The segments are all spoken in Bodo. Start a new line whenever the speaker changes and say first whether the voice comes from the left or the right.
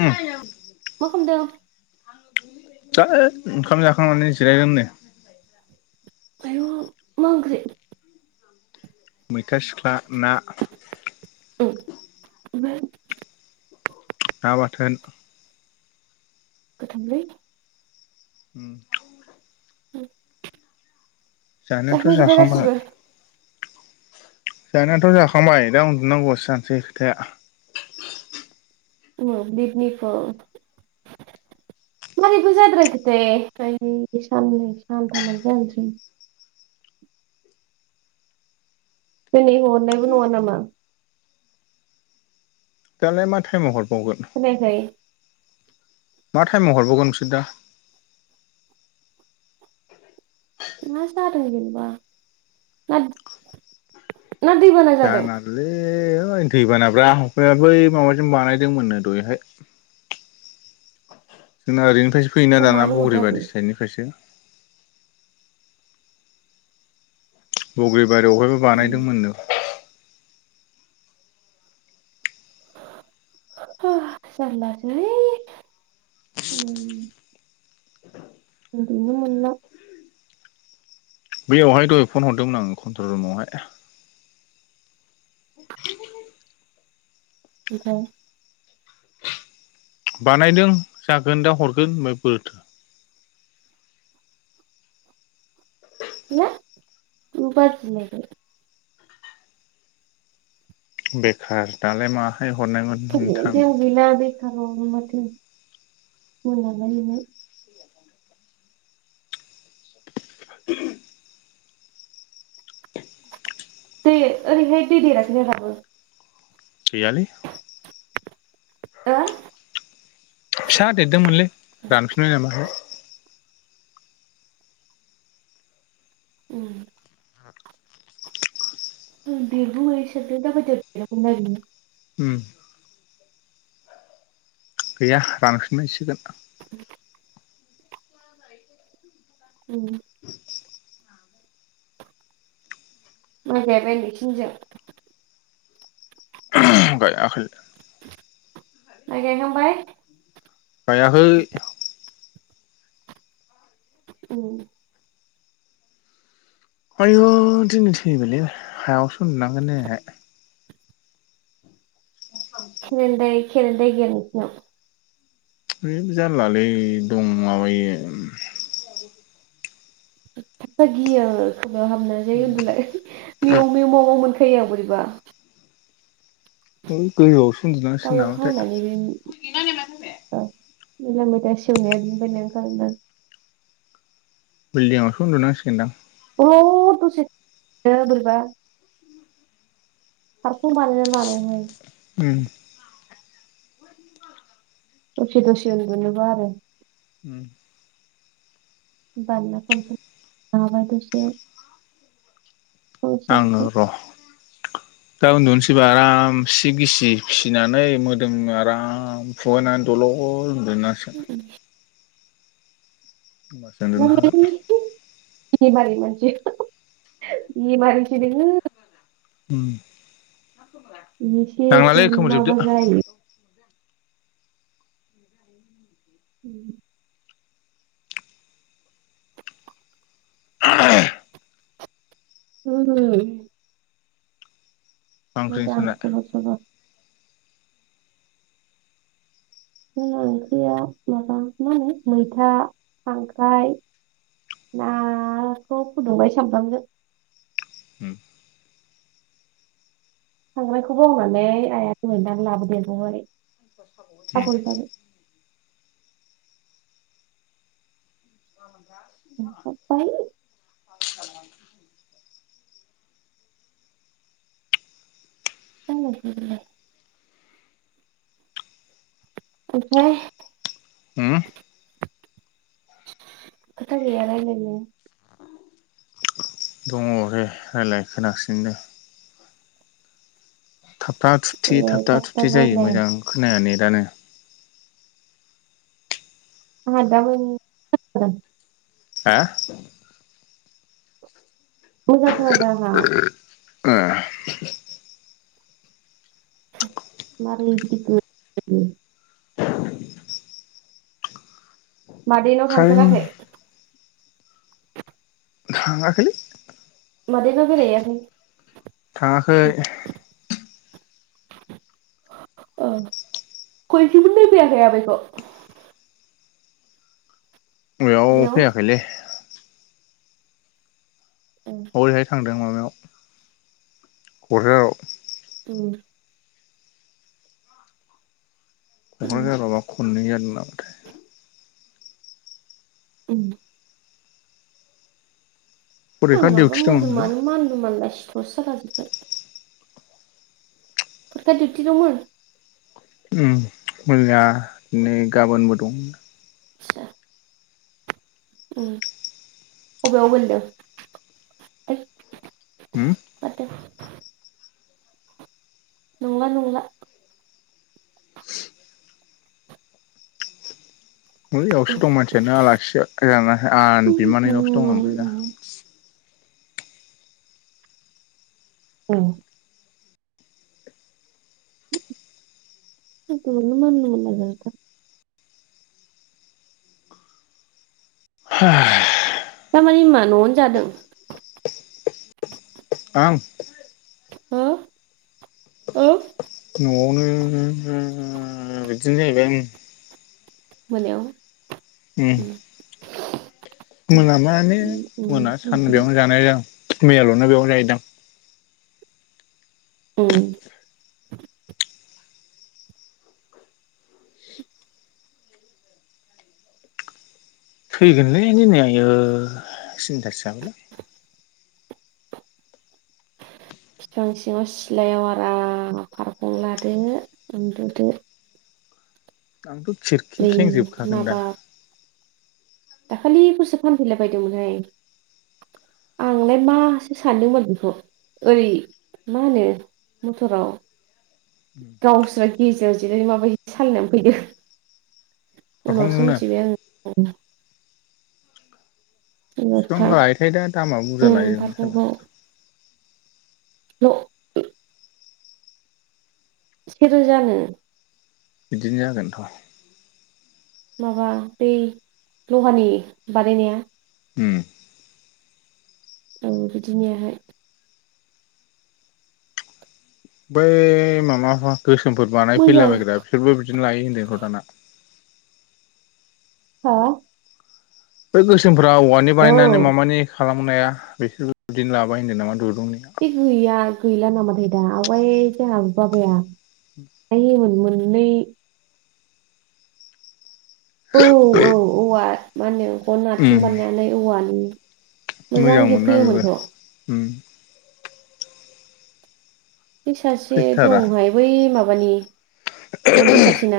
left: उ
right: मा खामदों?
left: जा ओंखाम जाखांनानै जिरायगोनदे।
right: आय मा ओंख्रि?
left: मैथा सिख्ला ना। ना बाथोन।
right: गोथांलै।
left: उ।
right: उ।
left: जानाथ' जाखांबाय।
right: गासिबो
left: जानायाथ' जाखांबाय दा उन्दनांगौवासो जानोसै खोथाया।
right: अ बिदनिफो। मारैबो जाद्रायाखो दे साननै सानथामानो जानोसै। दिनै हरनायबो नङा नामा?
left: दालाय मा थायमाव हर
right: खोनायाखै?
left: माथायमाव हरबोगोन नोंसोर दा?
right: मा जादों जेनबा मा
left: जानालि? ए दै बानाब्रा हफाया बै माबाजों बानायदोंमोननो दयहाय। जोंना ओरैनिफ्रायसो फैयोना दाना
right: मानो हरदों आदै
left: बग्रिबारि साइडनिफ्रायसो। बग्रिबारियावहायबो बानायदोंमोननो।
right: ह जालालासोलै। उम। उनदुनो मोनला।
left: बैयावहाय दहाय फन हरदोंमोन आं कन्ट्रल रुमावहाय। [unintelligible]
right: [unintelligible]
left: बानायदों जागोन दा हरगोन होनबाय बोरथो?
right: गैला मा बादिलायबाय?
left: बेखार दालाय माहाय हरनायमोन
right: लायबाय
left: नोंथां?
right: जेबो [unintelligible]
left: [unintelligible]
right: दे ओरैहाय दै देराखैना दाबो?
left: गैयालै
right: हो?
left: फिसा देरदोंमोनलै रानफिनबाय नामा
right: उम
left: [unintelligible]
right: उम बिगुमैसो [unintelligible]
left: उम गैया रानफिनबायसोगोन
right: [unintelligible] उम
left: [unintelligible]
right: माय गायबाय नोंसिनजों?
left: [unintelligible] गायाखै
right: माय गायखांबाय?
left: गायाखै
right: उम
left: आयु दिनै थैबायलै हायावसो उन्दुनांगोन दिनैहाय [unintelligible]
right: खेरेन्दाय खेरेन्दाय गैया नोंसिनाव
left: है जारलालै दं माबायो
right: [unintelligible] गियो खोमायाव हाबना जै‌ उन्दुलाय मेव मेव माव माव मोन फैयो बोरैबा
left: है गोजौआवसो
right: दा
left: उन्दनांसिगोन
right: अखा हानानै बे
left: नामाथाय [unintelligible]
right: मैला मैथा सेवनाया बेनिफायनो ओंखारोनदां
left: बिल्डिंआवसो उन्दुनांसिगोनदां
right: अ' द'से [unintelligible] बोरैबा सांखं बानायना लाबाय हाय
left: उम
right: दसे दसे उन्दनोबा आरो बामना [unintelligible]
left: आंनो र'
right: [inaudible]
left: दा उन्दुनोसैबा आरामसे गिसि फिसिनानै मोदोमनो आराम फुवारनानै दल' ल' उन्दुनांसिगोन होमबासो उन्दुनो हागोन
right: [unintelligible] [unintelligible] बेमारि सो नोङो
left: उम
right: बेसे सोरनावबा जायो
left: [unintelligible]
right: [unintelligible]
left: मा ओंख्रि
right: मोजां
left: नोंसोरना
right: खबर सबर? जोंना ओंख्रिया माबा मा होनो मैथा खांख्राय नाखौ फुदुंबाय सामब्रामजों
left: उम
right: खांख्रायखौ बावनानै आया दहाय नाबो लाबोदेरबावबाइ।
left: उम
right: थास' बिबारजों। [unintelligible] [unintelligible] ओमफ्राय?
left: उम
right: खोथा गैया रायलायनो?
left: दङ दे रायलाय, खोनागासिनो दे। थाबथा
right: दे
left: थुबथि थाबथा
right: थाब
left: थुबथि
right: थाब
left: जायो
right: रायलाय
left: मोजां खोनाया नेदानो।
right: [unintelligible]
left: हा?
right: मोजां खोनादो आंहा।
left: ओ।
right: [unintelligible] मादैनाव
left: कारेन्ट
right: थांथाराखै?
left: थाङाखैलै।
right: मादैनाव बेरायहैयाखै?
left: थाङाखै।
right: खनसेबो नायफैयाखै आमायखौ?
left: बेयाव फैयाखैलै।
right: ए
left: हरैहाय थांदों माबायाव क'क्राझाराव।
right: [inaudible]
left: क'क्राझाराव बा
right: [inaudible]
left: [unintelligible]
right: [unintelligible]
left: फरिखा डिउटि दंमोनलै
right: [unintelligible] फरिखा डिउटि दंमोन?
left: मैया दिनै गाबोनबो दं।
right: [unintelligible] अबेयाव गोलैदों?
left: उम
right: [unintelligible] नंला नंला।
left: बैयावसो दं मानसियानो आलासिसो [unintelligible]
right: उम
left: बिमानैनावसो दं ओमफ्राय दा।
right: [inaudible] [unintelligible]
left: [inaudible]
right: थारमाने न'आवनो जादों?
left: आं?
right: [unintelligible]
left: न'आवनो बिदिनो जाहैबाय ओं।
right: मोनायाव। उम
left: [inaudible]
right: उम
left: मोना माने
right: उम उम
left: मोना सान
right: मोनसोबाय
left: बेयावनो जानाय जादों मैयाल'ना बेयावनो जाहैदां।
right: औ।
left: थैगोनलै दिनै आयो सिन्थासो जाबायलां।
right: [inaudible] फिफां सिङाव सिलायाव आराम फारखं लादो उन्दुदो।
left: आंथ' खिरखि
right: बै
left: खेंजोबखागोन
right: माबा
left: दा।
right: दाखालिफोरसो फानफैलाबायदोंमोनहाय। आंलाय मासो सानदों [unintelligible] बेख'। ओरै मा होनो मथराव गावस्रा गेजेराव जिरायना माबायदि सालायना फैदों। उनावसो
left: फारखंखौनो
right: मिथिबाय आङो। उम।
left: बेसेफां
right: माबा
left: लायोथाय दा दामा बुरजा
right: उम
left: लायो
right: फारखंखौ
left: साला।
right: [inaudible] से रोजानो।
left: बिदिनो जागोनथ'।
right: माबा बै लहानि बानायनाया
left: उम।
right: औ बिदिनियाहाय।
left: बै मामाफा गोसोमफोर बानाय
right: मोजां
left: फैलाबायग्रा बिसोरबो बिदिनो लायो होनदोंथ' दाना।
right: हा?
left: बै गोसोमफ्रा औवानि
right: औ
left: बानायनानै मामानि खालामनाया बेखौ बिदिनो लाबाय होनदों नामा दुर
right: बे गैया गैला नामाथाय दा। आवगाय जोंहा बाबाया आय होयोमोन मोननै औ औ औवा मा होनो गन आथिं
left: उम
right: बानायनानै औवानि
left: मोजां मोन्ना बेबो उम।
right: बे सासे दंहाय बै माबानि मन्दिर खाथिना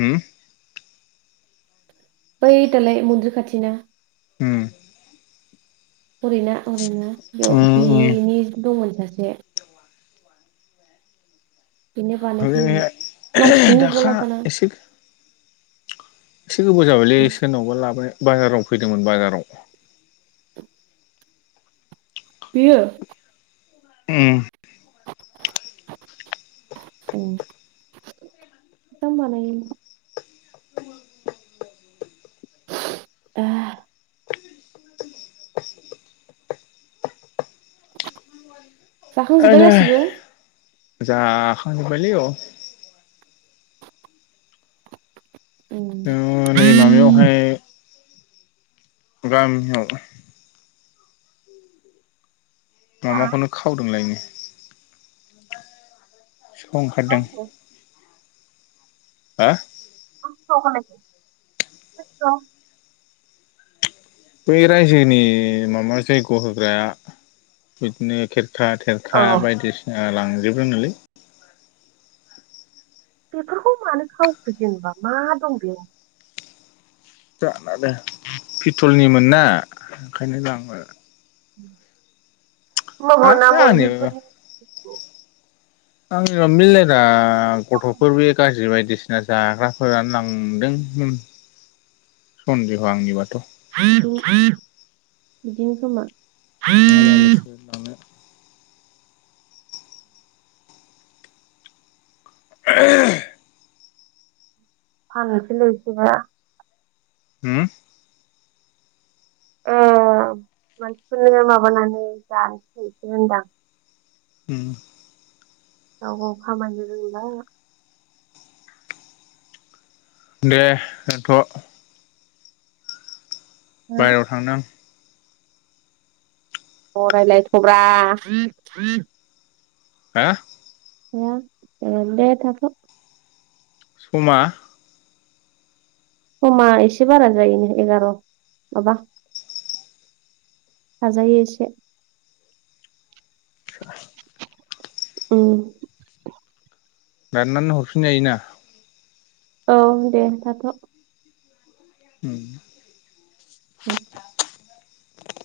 left: हुम?
right: बै दालाय मन्दिर खाथिना।
left: उम।
right: हरैना अरैना बेयाव
left: उम
right: बिनि दंमोन सासे। बेनो
left: आरो
right: बानायफैयोमोन मानसिखौनो
left: दाखा
right: नुबावला दाना
left: एसे एसे गोबाव जाबायलै सोरनावबा लाबोनाय बाजाराव फैदोंमोन बाजाराव।
right: बियो?
left: उम।
right: [inaudible] औ जां बानायो। [inaudible] जाखांजोब्बाय गासिबो?
left: जाखां जोब्बायलै औ।
right: उम
left: दा नै माबायावहाय गामियाव माबाखौनो खावदोंलायनो। सिखाव ओंखारदों। हा?
right: [inaudible]
left: बै रायजोनि माबा जैग' होग्राया बिदिनो खेर खा
right: अ
left: थेरखा बायदिसिना लांजोबदोनोलै।
right: बेफोरखौ मानो खावखो जेनेबा मा दं बेयाव?
left: जानो आरो पिटलनिमोन ना ओंखायनो लाङो।
right: होमबाबोना
left: आंनि
right: मन्दिरफोरनि
left: आंनिबा मिलेरा गथ'फोर बे गाज्रि बायदि सिना जाग्राफोरानो लांदों होन सन्देह' आंनिबाथ'।
right: बिदिनो खोमा।
left: ना मालायसो लानो। [inaudible]
right: फाननोसैलैसैबा।
left: हुम?
right: ओ मानसिफोरनो माबानानै जानोसैैसो होनदां।
left: उम।
right: गाव गाव खामायनो रोंला।
left: दे दोन्थ'। बायहेरायाव थांनां।
right: अ रायलायथ'ब्रा।
left: हो।
right: [unintelligible]
left: समा।
right: खमा एसे बारा जायोन एगार' माबा हाजायो एसे।
left: [inaudible]
right: उम।
left: दाननानै हरफिन जायोना।
right: औ देन थाथ'।
left: उम।
right: उम